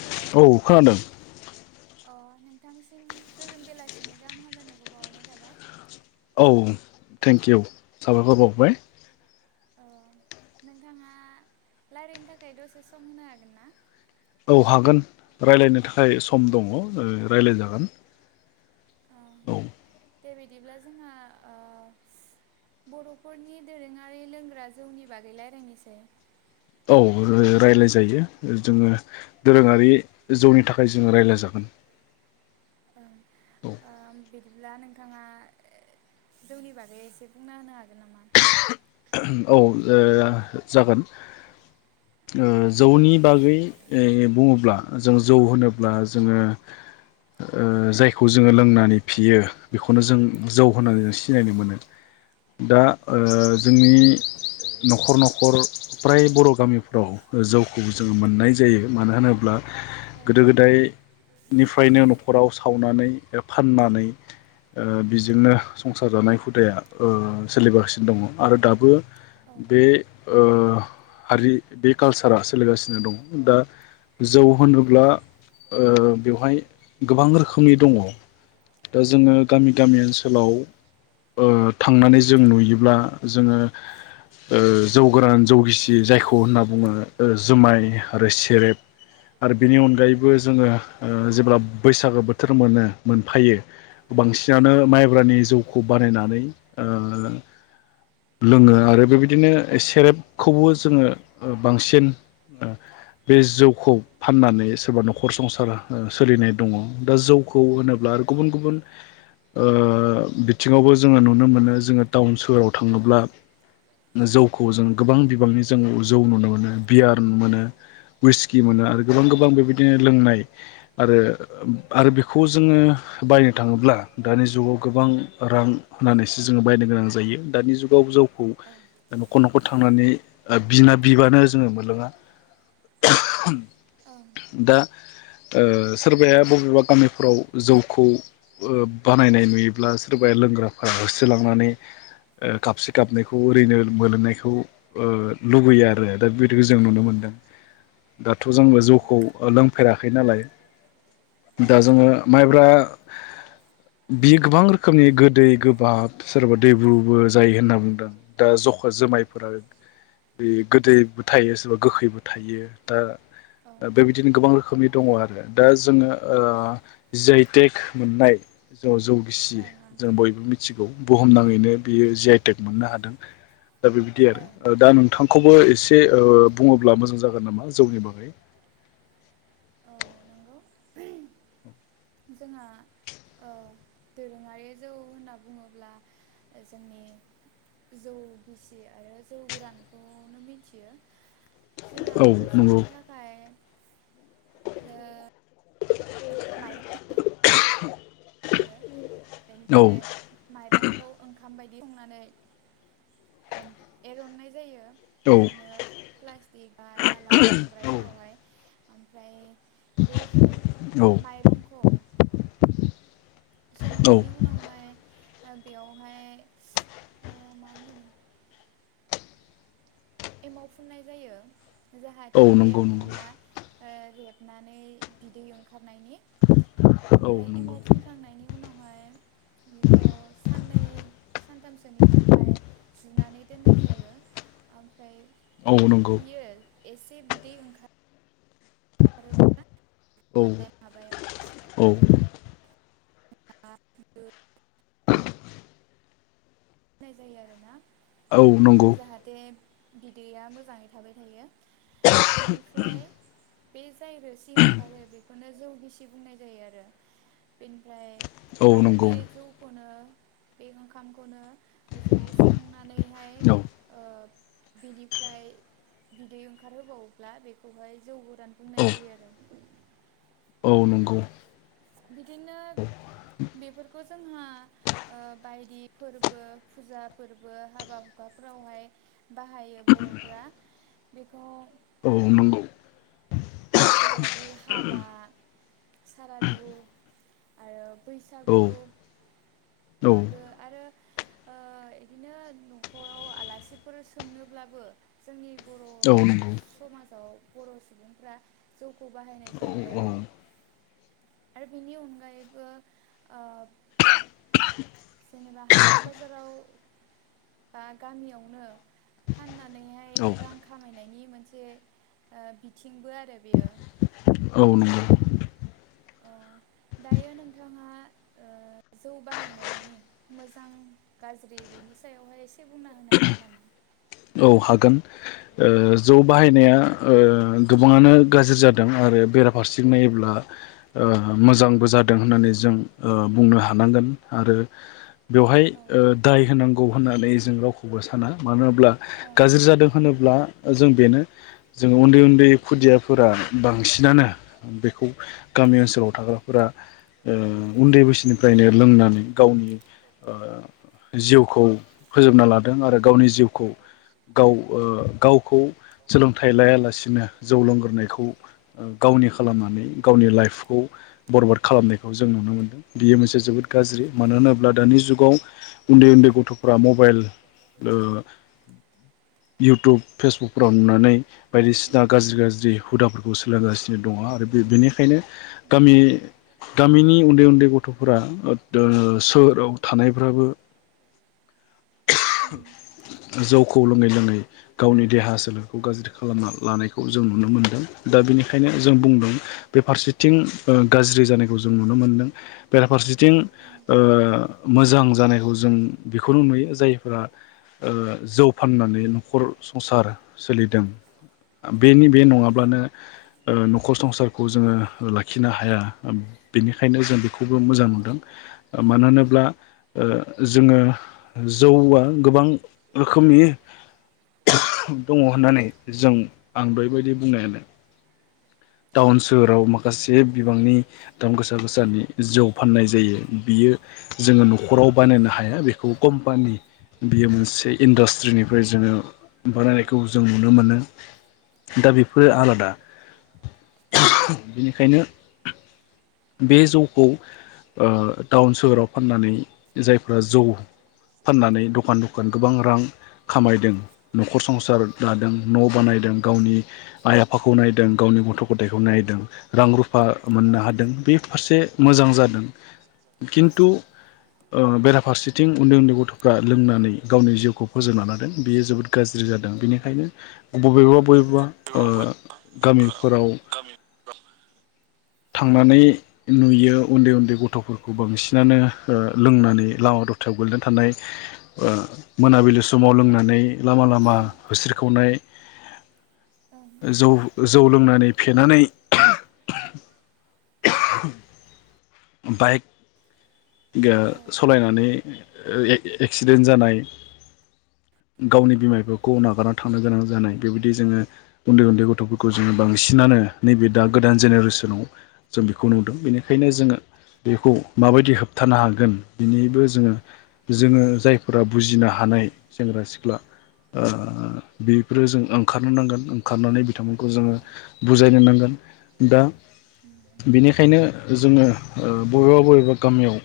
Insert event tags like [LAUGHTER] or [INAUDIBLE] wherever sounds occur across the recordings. हेल' औ खोनादों। अ नोंथांसिम गोजोन बेलासिनि गाहाम हामलायनायखौ बावहरनाय थाबाय। औ थें किउ साबायखर बावबाय। ओ नोंथाङा रायलायनो थाखाय दसे सम होनो हागोन ना? औ हागोन रायलायनो थाखाय सम दङ' ओ रायलायजागोन। औ। देबायदिब्ला जोंहा ओ बर'फोरनि दोरोङारि लोंग्रा जौनि बागै रायलायनोसै। औ रायलाय जायो जोङो दोरोङारि जौनि थाखाय जोङो रायलाय जागोन। ओं। बिदिब्ला नोंथाङा जौनि बागै एसे बुंना होनो हागोन नामा? औ ओ जागोन। ओ जौनि बागै ओ बुङोब्ला जों जौ होनोब्ला जोङो ओ जायखौ जोङो लोंनानै फेयो बेखौनो जों जौ होननानै जों सिनायनो मोनो। दा ओ जोंनि न'खर न'खर फ्राय बर' गामिफ्राव जौखौ जोङो मोननाय जायो। मानो होनोब्ला औ गोदो गोदाय निफ्रायनो न'खराव सावनानै फाननानै ओ बेजोंनो संसार जानाय हुदाया ओ सोलिगासिनो दङ'। आरो दाबो औ बे ओ हारि बे कालसारा सोलिगासिनो दङ'। दा जौ औ उम होनोब्ला ओ बेवहाय गोबां रोखोमनि दङ'। दा जोंना गामि गामि ओनसोलाव ओ थांनानै जों नुयोब्ला जोङो ओ जौ गोरान जौ गिसि जायखौ होनना बुङो ओ जुमाय आरो सेरेब आरो बेनि अनगायैबो जोङो ओ जेब्ला बैसागो बोथोर मोनो मोनफायो बांसिनानो उम माइब्रानि जौ खौ बानायनानै ओ लोङो आरो बेबायदिनो सेरेबखौबो जोङो ओ बांसिन ओ बे जौखौ फाननानै सोरबा न'खर संसार सोलिनाय दङ'। दा जौखौ होनो ब्ला औ गुबुन गुबुन ओ बिथिङावबो जोङो नुनो मोनो जोङो टाउन सोहोराव था ङोब्ला जौखौ जों गोबां बिबांनि जों जौ नुनो मोनो बियार मोनो हुइस कि मोनो आरो गोबां गोबां बेबायदिनो लोंनाय आरो आरो बेखौ जोङो बायनो थाङोब्ला दानि जुगाव गोबां रां होनानैसो जोङो बायनो गोनां जायो। दानि जुगाव जौ खौ औ न'खर न'खर थांनानै बिना बिबानो जोङो मोनलोङा। ओं दा ओ सोरबाया बबेबा गामिफोराव जौखौ बानायनाय नुयोब्ला सोरबाया लोंग्राफोरा होसोलांनानै ओ काबसे कापनैखौ ओरैनो मोलोंनायखौ ओ लुबैयो आरो दा बेदिखौ जों नुनो मोनदों। दाथ' औ जोंबो नंगौ जौखौ लोंफेराखै नालाय दा ओं ओं जोङो माइब्रा बियो गोबां रोखोमनि गोदै गोबाब सोरबा दैब्रुबो जायो होनना बुंदों दा जखा' जुमाइफोरा बे गोदैबो थायो सोरबा गोखैबो थायो दा औ बेबायदिनो गोबां रो खोमनि दङ आरो दा जोङो ओ जि आइ टेक मोननाय [UNINTELLIGIBLE] जौ गिसि ओं जों बयबो मि थिगौ बुहुमनाङैनो बियो जि आइ टेक मोननो हादों दा बेबायदि औ आरो दा नोंथांखौबो एसे ओ बुङोब्ला मोजां जागोन नामा जौनि बागै औ नंगौ जोंहा ओ दोरोङारि जौ होनना बुङोब्ला जोंनि जौ गि सि आरो जौ गोरानखौनो मिथियो। जोंहा औ बेखौ नंगौ संनो थाखाय ओ माइरं होयो औ बेनिफ्राय माइरंखौ ओंखाम बाय संनानै ओ एरननाय जायो औ बिदिनो प्लास्टिक बा दाला संग्रायफोरावहाय ओमफ्राय बे जौ औ माइरंखौ औ संनायनि उनावहाय ओ बेयावहाय ओ मा होनो एमाव फुननाय जायो औ जाहाथे बे नंगौ नंगौ ओंखामा ओ रेबनानै बिदै ओंखारनायनि औ ओमफ्राय नंगौ एमाव फुनखांनायनि उनाव बेखौ साननै सानथामसोनि थाखाय जुनानै दोननाय जायो। ओमफ्राय औ नंगौ बियो एसे बिदै ओंखार आरो बे औ मा औ माबायाव ओ आ [UNINTELLIGIBLE] दोननाय जायो औ नंगौ आरोना। जाहाथे बिदैया मोजाङै थाबाय थायो। बेनिफ्राय बे जाय रोसि ओंखारो बेखौनो जौ गिसि बुंनाय जायो आरो। बेनिफ्राय औ आरो बे नंगौ जौखौनो बे ओंखामखौनो जुदि संनानैहाय औ ओ बिनिफ्राय बिदै ओंखार होबावोब्ला बेखौहाय जौ गो रान बुंनाय औ जायो आरो। औ नोंगौ। बिदिनो बेफोरखौ जोंहा ओ बायदि फोरबो फुजा फोरबो हाबा हुखाफोरावहाय। बाहायो बर'फ्रा। बेखौ औ नोंगौ। जेरैबायदि हाबा। सारादु आरो औ बैसागु मागो आरो ओ इदिनो न'खराव आलासिफोर सोंनोब्लाबो जोंनि बर' औ नंगौ समाजाव बर' सुबुंफ्रा जौखौ बाहायनाय औ जायो आरो आरो बेनि अनगायैबो ओ जेनेबा हाथाय बाजाराव बा गामियावनो फाननानैहाय औ रां खामायनायनि मोनसे बिथिंबो ओ आरो बेयो। औ नंगौ अ दायो नोंथाङा ओ जौ बाहायनायनि मोजां गाज्रि बेनि सायावहाय एसे बुंना होनो हागोन नामा? औ हागोन ओ जौ बाहायनाया जौ ओ बाहायनाया ओ गोबाङानो गाज्रि जादों आरो बेराफारसे नायोब्ला ओ मोजांबो जादों होननानै जों बुंनो हानांगोन आरो बेवहाय औ ओ दाय होनांगौ होननानै जों राव खौबो साना मानो होनब्ला ओं गाज्रि जादों होनोब्ला जों बेनो जों उन्दै उन्दै खुदियाफोरा बांसिनानो बेखौ गामि ओनसोलाव थाग्राफोरा ओ उन्दै बैसोनिफ्रायनो लोंनानै गावनि ओ जिउखौ फोजोबना लादों आरो गावनि जिउखौ गाव ओ गावखौ सोलोंथाइ लायालासिनो जौ लोंगोरोनायखौ ओ गावनि खालामनानै गावनि लाइफखौ बरबाद खालामनायखौ जों नुनो मोनदों। बियो मोनसे जोबोद गाज्रि मानो होनोब्ला दानि जुगाव उन्दै उन्दै गथ'फोरा मबाइल ओ इउटुब फेसबुकफोराव नुनानै बायदिसि ना उम गाज्रि उम गाज्रि हुदाफोरखौ सोलोंगासिनो। दङ आरो बे बेनिखायनो उम गामि गामिनि उन्दै उन्दै गथ'फोरा ओ सोहोराव थानायफ्राबो उम जौ खौ लोङै लोङै गावनि देहा सोलेरखौ गाज्रि खालामना लानायखौ जों नुनो मोन्दों। दा बेनि खायनो जों औ बुंदों बे फारसेथिं ओ गाज्रि जानाय खौ जों नुनो मोनदों बेराफारसेथिं उम ओ मोजां जानायखौ जों बेखौनो नुयो जायफोरा ओ जौ फाननानै न'खर संसार सोलिदों आ बेनि बे नङाब्लानो ओ न'खर संसारखौ जोङो लाखिनो हाया बेनिखायनो जों बे खौबो मोजां औ मोनदों मानो होनोब्ला ओ जोङो जौआ गोबां रोखोमनि दङ होननानै जों आं बेबायदि बुंनायानो ओं टाउन सोहोराव माखासे जे बिबांनि दाम गोसा गोसानि जौ फाननाय जायो बियो जोङो न'खराव बानायनो हाया बेखौ कम्पानि बियो मोनसे इन्डास्ट्रिनिफ्राय जोङो ओं औ बरायनायखौ जों नुनो मोनो दा बेफोरो आलादा बेनिखायनो बे जौखौ ओ टाउन सोहोराव फाननानै जायफ्रा जौ फाननानै दखान दखान गोबां रां खामायदों न'खर संसार दादों न' बानायदों गावनि आइ आफाखौ नायदों गावनि गथ' गथायखौ नायदों रां रु फा औ मोननो हादों फारसे मोजां जादों खिन्थु ओ बेराफारसेथिं उन्दै उन्दै गथ'फ्रा लोंनानै गावनि जिउखौ फोजोबना लादों। बेयो जोबोर गाज्रि जादों बेनिखायनो बबेबा बबेबा ओ गामिफोराव गामि औ थांनानै नुयो उन्दै उन्दै गथ'फोरखौ बांसिनानो ओ लोंनानै लामा दथायाव गोलैनानै थानाय ओ मोनाबिलि समाव लोंनानै लामा लामा होस्रिखावनाय जौ जौ लोंनानै फेनानै [UNINTELLIGIBLE] बाइक औ ओ सालायनानै ओ ए-एक्सिडेन्ट जानाय। गावनि बिमा बिफाखौ नागारना थांनो गोनां जानाय बेबायदि जोङो उन्दै उन्दै गथ'फोरखौ जोङो बांसिनानो नैबे दा गोदान जेनेरेसनाव जों बेखौ नुदों। बेनिखायनो जोङो बेखौ माबायदि होबथानो हागोन बिनिबो जोङो जोङो जायफोरा बुजिनो हानाय सेंग्रा सिख्ला ओ बेफोरो जों ओंखारनो नांगोन ओंखारनानै बिथांमोनखौ औ जोङो बुजायनो नांग- गोन बा बेनिखायनो जोङो बबेबा बबेबा गामियाव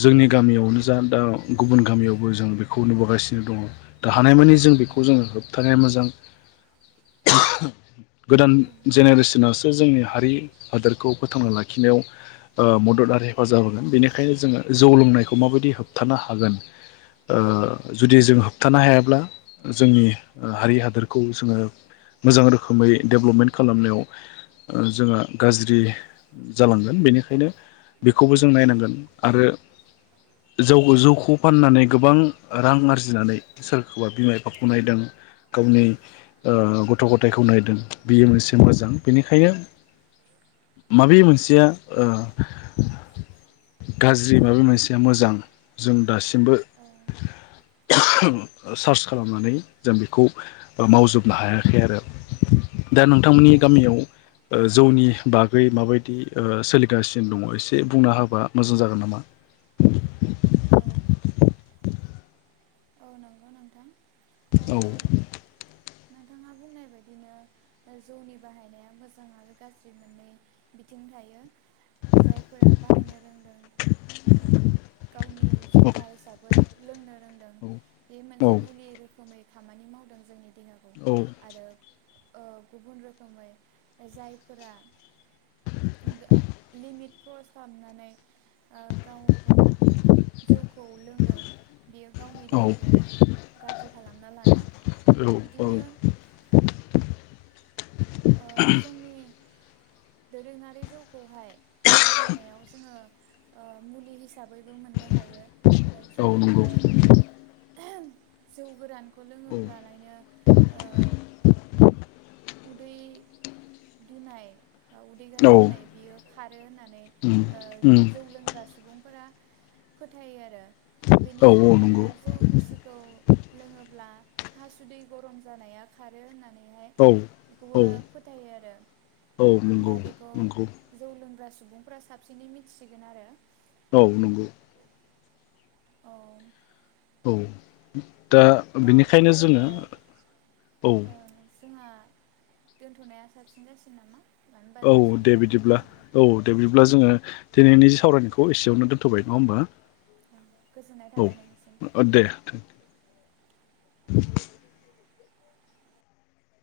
जोंनि गामियावनो जा दा गुबुन गामियावबो जों बेखौ नुबोगासिनो दङ दा हानायमानि जों बेखौ जोङो होबथानाया मोजां गोदान जेनेरेसनसो जोंनि हारि हादोरखौ फोथांना लाखिनायाव मदद आरो हेफाजाब होगोन बेनिखायनो जोङो जौ लोंनायखौ माबायदि होबथानो हागोन जुदि जों होबथानो हायाब्ला जोंनि हारि हादोरखौ जोङो मोजां रोखोमै डेभ्लपमेन्ट खालामनायाव जोङो गाज्रि जालांगोन बेनिखायनो ओंखायनो बेखौबो जों नायनांगोन आरो जौ जौखौ फाननानै गोबां रां आरजिनानै सोरखौबा बिमा बिफाखौ नायदों गावनि गथ' गथायाइखौ नायदों बियो मोनसे मोजां बेनिखायनो माबे मोनसेया ओ गाज्रि माबा नंगौ मोनसेया नोंथां मोजां जों दासिमबो औ सार्च खालामनानै जों बेखौ मावजोबनो हायाखै आरो दा औ नोंथांमोननि गामियाव जौनि बागै माबायदि ओ सोलिगासिनो दङ एसे बुंना होबा मोजां जागोन नामा। औ औ नंगौ नोंथां ओ औ नोंथाङा बुंनाय बायदिनो जौनि बाहायनाया मोजां आरो गाज्रि मोननै बिथिं थायो जायफोरा बाहायनो रोंदों ओ गावनि औ जखा हिसाबै [UNINTELLIGIBLE] बे औ मोनसे मुलि रोखोमै खामानि मावदों जोंनि नंगौ औ आरो ओ गुबुन रोखोमै जायफोरा लिमिट क्रस खालामनानै ओ गावखौ जौखौ लोंदों बेयो गावनि देहाखौ औ गाज्रि खालामना लादों औ बिदिनो ओ जोंनि दोरोङारि जौखौहाय बाहायनायाव जोङो मुलि हिसाबै हिसाबैबो मोननो हायो औ नंगौ जेरैहाय जौ गोरान खौ औ लोङोब्लालायनो ओ उदै दुनाय बा उदै औ गाज्रि जानाय बियो आरो होननानै उम उम ओ जौ लोंग्रा सुबुंफोरा फोथायो आरो औ बेनिफ्राय आरो नंगौ जौ गिसिखौ लोङोब्ला हासुदै गरम जानाया खारो होननानै औ बेखौबो औ फोथायो आरो औ दा नंगौ बेखौ नंगौ जौ लोंग्रा सुबुंफ्रा साबसिनै मिथिसिगोन आरो औ नंगौ औ औ दा दा बे बिनिखायनो जोङो बेलायाव औ ओ जोंहा दोनथ'नाया साबसिन जासिन नामा मानो होनबा औ जोंहा सम दे जानानै बिदिब्ला फैबाय औ दे बिदिब्ला जोङो दिनैनि जे सावरायनायखौ एसेयावनो दोनथ'बाय नङा गोजोननाय होमबा थाबाय नोंनिसिम औ दे थ [INAUDIBLE]